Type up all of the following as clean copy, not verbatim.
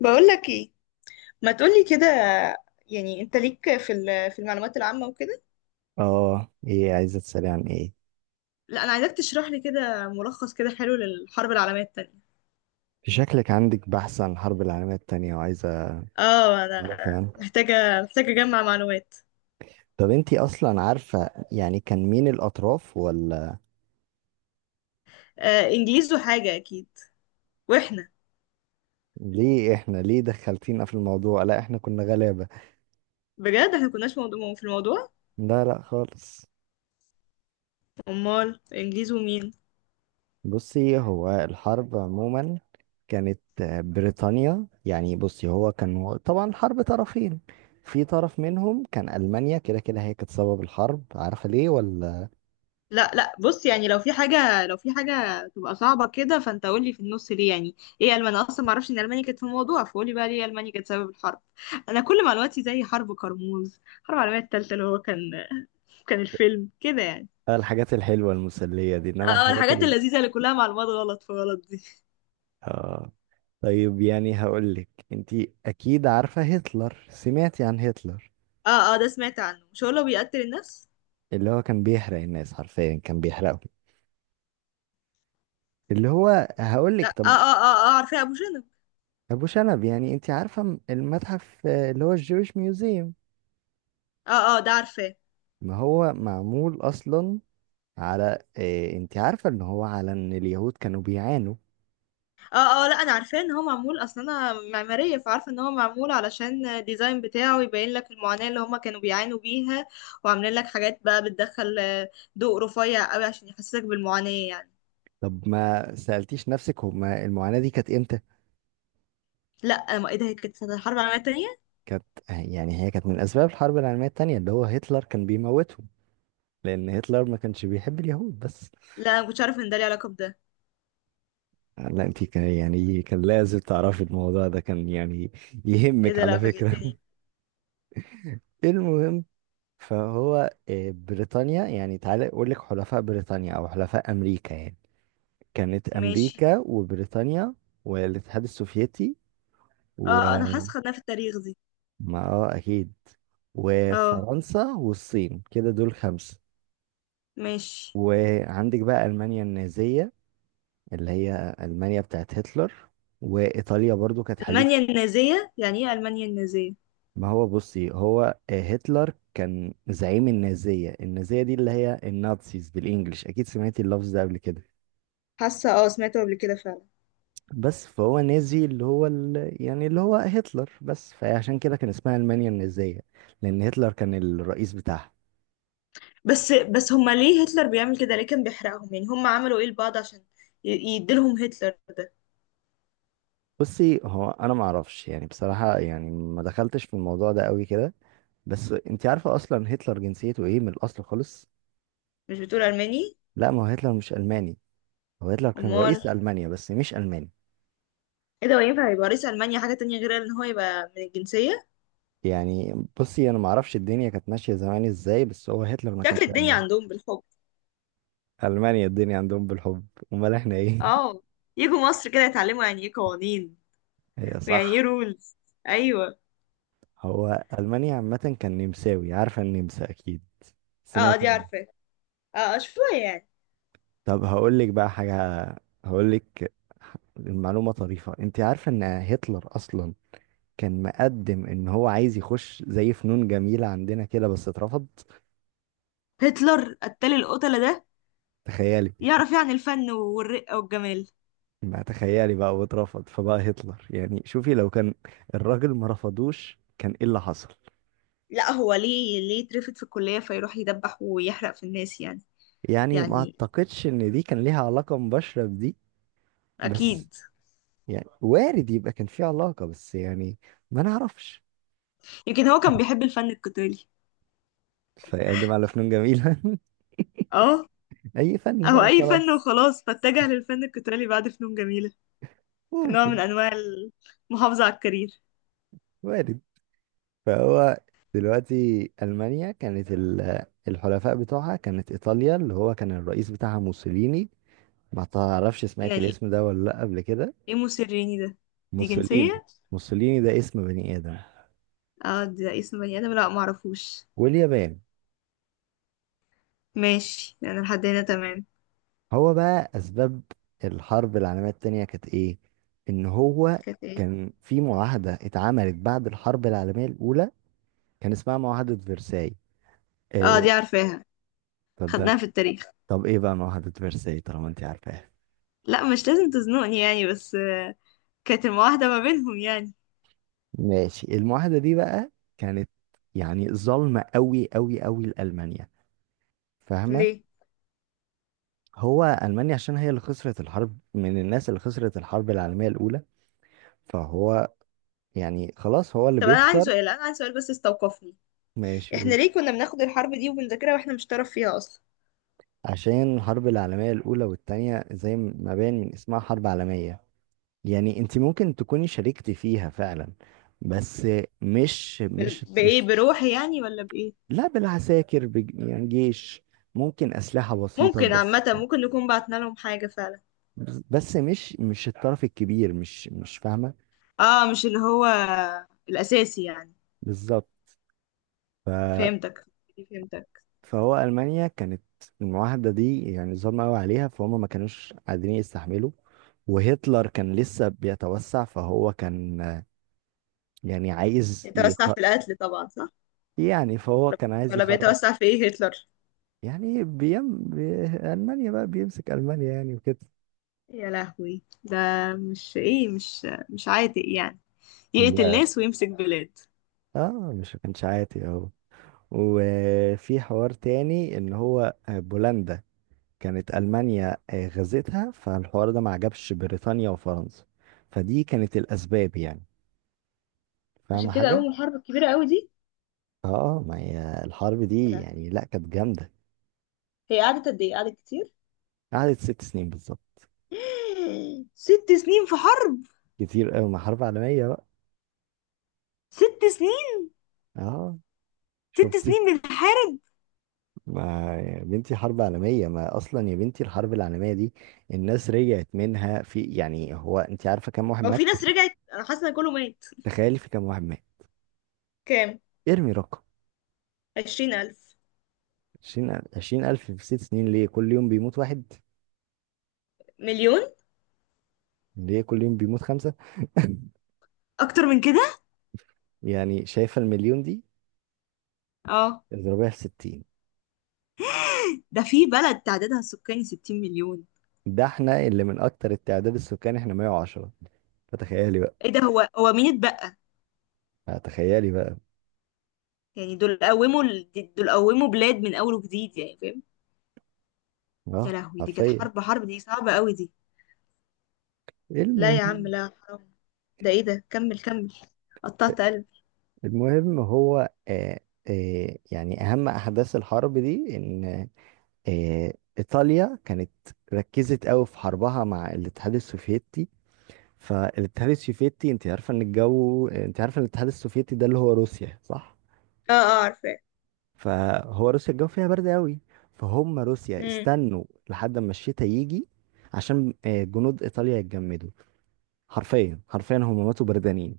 بقولك ايه؟ ما تقولي كده. يعني انت ليك في في المعلومات العامة وكده. اه، ايه عايزة تسألي عن ايه؟ لا، انا عايزاك تشرح لي كده ملخص كده حلو للحرب العالمية التانية. في شكلك عندك بحث عن الحرب العالمية التانية وعايزة اه انا تعرفي عنه. محتاجة اجمع معلومات. طب انتي اصلا عارفة يعني كان مين الاطراف ولا؟ انجليز وحاجة اكيد. واحنا، ليه احنا ليه دخلتينا في الموضوع؟ لا، احنا كنا غلابة. بجد احنا كناش موضوع في الموضوع. لا لا خالص. امال انجليز ومين؟ بصي، هو الحرب عموما كانت بريطانيا، يعني بصي هو كان طبعا حرب طرفين. في طرف منهم كان ألمانيا، كده كده هي كانت سبب الحرب. عارفة ليه ولا؟ لا لا، بص يعني لو في حاجة تبقى صعبة كده فانت قول لي في النص، ليه يعني ايه ألماني؟ انا اصلا ما اعرفش ان ألمانيا كانت في الموضوع، فقولي بقى ليه ألمانيا كانت سبب الحرب. انا كل معلوماتي زي حرب كرموز، حرب العالمية التالتة، اللي هو كان الفيلم كده يعني. الحاجات الحلوة المسلية دي، انما اه، الحاجات... الحاجات اللذيذة اللي كلها معلومات غلط في غلط دي. آه. طيب، يعني هقول لك انت. اكيد عارفة هتلر، سمعتي عن هتلر؟ اه اه، ده سمعت عنه، مش هو اللي بيقتل الناس؟ اللي هو كان بيحرق الناس، حرفيا كان بيحرقهم. اللي هو هقول لا، لك اه طب، اه اه اه، عارفاه، ابو شنب. ابو شنب. يعني انت عارفة المتحف، اللي هو الجويش ميوزيوم؟ اه اه، ده عارفاه. ما هو معمول اصلا على إيه؟ انت عارفة ان هو على ان اليهود كانوا بيعانوا؟ اه اه، لا انا عارفاه ان هو معمول اصلا، انا معماريه فعارفه ان هو معمول علشان الديزاين بتاعه يبين لك المعاناه اللي هما كانوا بيعانوا بيها. وعاملين لك حاجات بقى بتدخل، ضوء رفيع قوي عشان يحسسك بالمعاناه يعني. طب ما سألتيش نفسك هما المعاناة دي كانت امتى؟ لا، ما ايه ده، هي كانت سنة الحرب العالميه التانية. كانت يعني، هي كانت من اسباب الحرب العالمية التانية، اللي هو هتلر كان بيموتهم. لان هتلر ما كانش بيحب اليهود بس. لا، انا مكنتش عارفه ان ده ليه علاقه بده. لا انت كان يعني، كان لازم تعرفي الموضوع ده، كان يعني ايه يهمك ده، على لا فكرة. فاجئتني. المهم، فهو بريطانيا يعني. تعالى اقول لك حلفاء بريطانيا او حلفاء امريكا يعني. كانت ماشي. امريكا وبريطانيا والاتحاد السوفيتي اه انا وما حاسه خدناها في التاريخ دي. اه اكيد. اه. وفرنسا والصين، كده دول خمسة. ماشي. وعندك بقى المانيا النازية، اللي هي المانيا بتاعت هتلر. وايطاليا برضو كانت حليف. المانيا النازيه، يعني ايه المانيا النازيه؟ ما هو بصي هو، هتلر كان زعيم النازية. النازية دي اللي هي النازيز بالإنجلش، أكيد سمعتي اللفظ ده قبل كده. حاسه اه، سمعته قبل كده فعلا. بس فهو نازي، اللي هو يعني اللي هو هتلر بس، فعشان كده كان اسمها ألمانيا النازية، لأن هتلر كان الرئيس بتاعها. بس بس، هما ليه هتلر بيعمل كده، ليه كان بيحرقهم، يعني هما عملوا ايه لبعض عشان يديلهم هتلر ده؟ بصي، هو أنا معرفش يعني بصراحة، يعني ما دخلتش في الموضوع ده قوي كده. بس انت عارفة اصلا هتلر جنسيته ايه من الاصل خالص؟ مش بتقول الماني؟ لا، ما هو هتلر مش الماني. هو هتلر كان امال؟ رئيس المانيا بس مش الماني. ايه ده، هو ينفع يبقى رئيس المانيا حاجه تانية غير ان هو يبقى من الجنسيه؟ يعني بصي، انا ما اعرفش الدنيا كانت ماشيه زمان ازاي، بس هو هتلر ما شكل كانش الدنيا الماني. عندهم بالحب. المانيا الدنيا عندهم بالحب. امال احنا ايه؟ اه، يجوا مصر كده يتعلموا يعني ايه قوانين هي ويعني ايه صح. رولز. ايوه. هو المانيا عامه كان نمساوي، عارفه النمسا اكيد؟ اه سمعتي دي عنه؟ عارفه. اه شويه يعني. طب هقول لك بقى حاجه. هقول لك المعلومه طريفه. انت عارفه ان هتلر اصلا كان مقدم ان هو عايز يخش زي فنون جميله عندنا كده، بس اترفض؟ هتلر، قتال القتله ده، تخيلي! يعرف يعني الفن والرقه والجمال؟ ما تخيلي بقى، واترفض فبقى هتلر. يعني شوفي لو كان الراجل ما رفضوش، كان ايه اللي حصل. لا، هو ليه، ليه اترفد في الكليه فيروح يدبح ويحرق في الناس يعني؟ يعني ما يعني، اعتقدش ان دي كان ليها علاقة مباشرة بدي، بس اكيد. يعني وارد يبقى كان في علاقة، بس يعني ما نعرفش. يمكن هو كان بيحب الفن القتالي. فيقدم على فنون جميلة. اه. اي فن او بقى اي فن وخلاص. وخلاص، فاتجه للفن القتالي بعد فنون جميلة، كنوع من ممكن. انواع المحافظة على الكارير. وارد. فهو دلوقتي ألمانيا كانت الحلفاء بتوعها كانت إيطاليا، اللي هو كان الرئيس بتاعها موسوليني. ما تعرفش، سمعت يعني الاسم ده ولا لأ قبل كده؟ ايه موسيريني ده؟ دي موسوليني. جنسية؟ موسوليني ده اسم بني آدم. اه، ده اسم بني ادم، لا معرفوش. واليابان. ماشي، انا لحد هنا تمام. هو بقى أسباب الحرب العالمية التانية كانت إيه؟ إن هو كانت ايه؟ كان في معاهدة اتعملت بعد الحرب العالمية الأولى، كان اسمها معاهدة فرساي. اه إيه؟ دي عارفاها، طب ده، خدناها في التاريخ. طب إيه بقى معاهدة فرساي طالما أنت عارفاها؟ لا مش لازم تزنقني يعني، بس كانت المواحدة ما بينهم يعني. ماشي، المعاهدة دي بقى كانت يعني ظالمة أوي أوي أوي لألمانيا، فاهمة؟ ليه؟ هو ألمانيا عشان هي اللي خسرت الحرب، من الناس اللي خسرت الحرب العالمية الأولى، فهو يعني خلاص هو اللي طب بيخسر. انا عندي سؤال بس استوقفني. ماشي احنا قول. ليه كنا بناخد الحرب دي وبنذاكرها واحنا مش طرف فيها اصلا؟ عشان الحرب العالمية الأولى والتانية زي ما باين من اسمها حرب عالمية، يعني انت ممكن تكوني شاركتي فيها فعلا. بس مش مش بايه، مش بروحي يعني ولا بايه؟ لا، بالعساكر يعني جيش، ممكن أسلحة بسيطة ممكن، بس. عامة ممكن نكون بعتنا لهم حاجة فعلا. بس مش الطرف الكبير، مش فاهمة. اه، مش اللي هو الأساسي يعني. بالظبط. فهمتك فهمتك. فهو ألمانيا كانت المعاهدة دي يعني ظلمة قوي عليها، فهم ما كانوش قادرين يستحملوا. وهتلر كان لسه بيتوسع، فهو كان يعني عايز يتوسع في القتل طبعا، صح؟ يعني فهو كان عايز ولا يخرج، بيتوسع في ايه هتلر؟ يعني ألمانيا بقى، بيمسك ألمانيا يعني وكده. يا لهوي ده، مش ايه، مش عاتق يعني يقتل لا، ناس ويمسك بلاد؟ اه مش كانش عاتي اهو. وفي حوار تاني ان هو بولندا كانت ألمانيا غزتها، فالحوار ده ما عجبش بريطانيا وفرنسا. فدي كانت الأسباب يعني، عشان فاهمة كده حاجة؟ قوم الحرب الكبيرة قوي دي. اه ما هي الحرب يا دي يعني، لهوي، لا كانت جامدة. هي قعدت قد ايه، قعدت كتير؟ قعدت 6 سنين بالظبط. ست سنين في حرب؟ كتير قوي، ما حرب عالمية بقى. ست سنين. اه. ست شفتي؟ سنين بنحارب. ما يا بنتي حرب عالمية، ما اصلا يا بنتي الحرب العالمية دي الناس رجعت منها في يعني، هو انت عارفة كم واحد هو في مات؟ ناس رجعت؟ انا حاسه ان كله مات. تخيلي في كم واحد مات. كام؟ ارمي رقم. 20000. عشرين ألف في 6 سنين؟ ليه كل يوم بيموت واحد؟ مليون. ليه كل يوم بيموت خمسة؟ اكتر من كده. يعني شايفة المليون دي، اه. اضربيها في 60. ده في بلد تعدادها السكاني 60 مليون. ده احنا اللي من أكتر التعداد السكاني احنا 110. فتخيلي. ايه ده، هو مين اتبقى؟ تخيلي بقى. يعني دول قوموا دول قوموا بلاد من اول وجديد يعني، فاهم؟ يا اه لهوي، دي كانت حرفيا. حرب، حرب دي صعبة قوي دي. لا يا عم المهم لا، حرام. ده ايه ده، كمل كمل. قطعت قلبي. المهم هو يعني اهم احداث الحرب دي ان ايطاليا كانت ركزت قوي في حربها مع الاتحاد السوفيتي. فالاتحاد السوفيتي، انت عارفه ان الجو، انت عارفه ان الاتحاد السوفيتي ده اللي هو روسيا صح؟ اه اه عارفاه. فهو روسيا الجو فيها برد قوي. فهم روسيا امم استنوا لحد ما الشتاء يجي، عشان جنود ايطاليا يتجمدوا. حرفيا حرفيا هم ماتوا بردانين.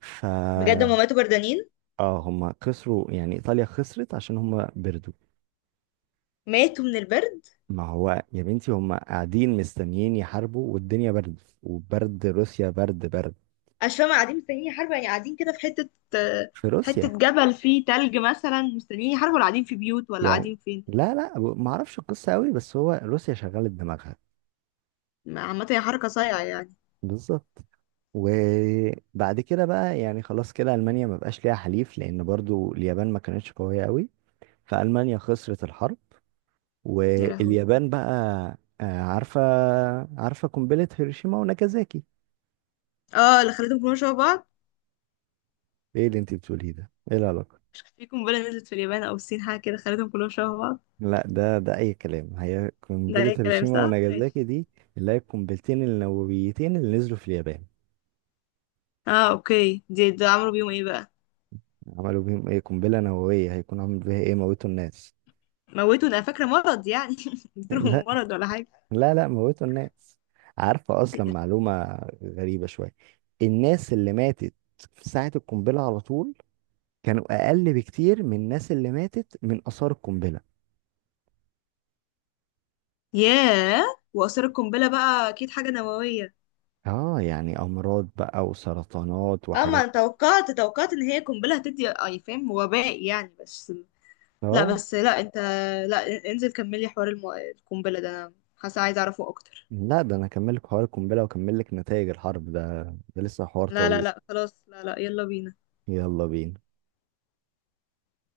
ف بجد هما ماتوا بردانين؟ اه هم خسروا، يعني ايطاليا خسرت عشان هم بردوا. ماتوا من البرد؟ ما هو يا بنتي، هم قاعدين مستنيين يحاربوا، والدنيا برد، وبرد روسيا برد برد. مش فاهمة، قاعدين مستنيين حرب يعني؟ قاعدين كده في حتة، آه، في حتة روسيا جبل فيه تلج مثلا مستنيين حرب، ولا قاعدين في بيوت، ولا يعني. قاعدين فين؟ لا لا ما اعرفش القصة قوي، بس هو روسيا شغلت دماغها. عامة هي حركة صايعة يعني. بالظبط. وبعد كده بقى يعني خلاص كده المانيا ما بقاش ليها حليف، لان برضو اليابان ما كانتش قوية قوي، فالمانيا خسرت الحرب. يا لهوي. واليابان بقى آه، عارفة عارفة قنبلة هيروشيما وناجازاكي. اه، اللي خليتهم كلهم شبه بعض. ايه اللي انت بتقوليه ده؟ ايه العلاقة؟ في قنبلة نزلت في اليابان أو الصين، حاجة كده خليتهم كلهم شبه بعض. لا، ده اي كلام، هي ده قنبلة أي كلام، هيروشيما صح؟ ماشي. وناجازاكي دي اللي هي القنبلتين النوويتين اللي نزلوا في اليابان. اه، اوكي، دي، ده عملوا بيهم ايه بقى؟ عملوا بيهم ايه؟ قنبلة نووية هيكون عامل بيها ايه؟ موتوا الناس. موتوا؟ ده أنا فاكرة مرض يعني، لا اديتهم مرض ولا حاجة. لا لا موتوا الناس. عارفة اصلا معلومة غريبة شوية؟ الناس اللي ماتت في ساعة القنبلة على طول كانوا اقل بكتير من الناس اللي ماتت من اثار القنبلة. ياه. وآثار القنبلة بقى أكيد حاجة نووية. اه، يعني امراض بقى وسرطانات اه، ما وحاجات. أنا توقعت إن هي قنبلة هتدي أي فاهم وباء يعني بس. لا اه بس، لا أنت، لا انزل كملي حوار القنبلة ده، أنا حاسة عايزة أعرفه أكتر. لا، ده انا اكمل لك حوار القنبله واكمل لك نتائج الحرب ده، ده لسه حوار لا لا طويل. لا خلاص، لا لا، يلا بينا. يلا بينا.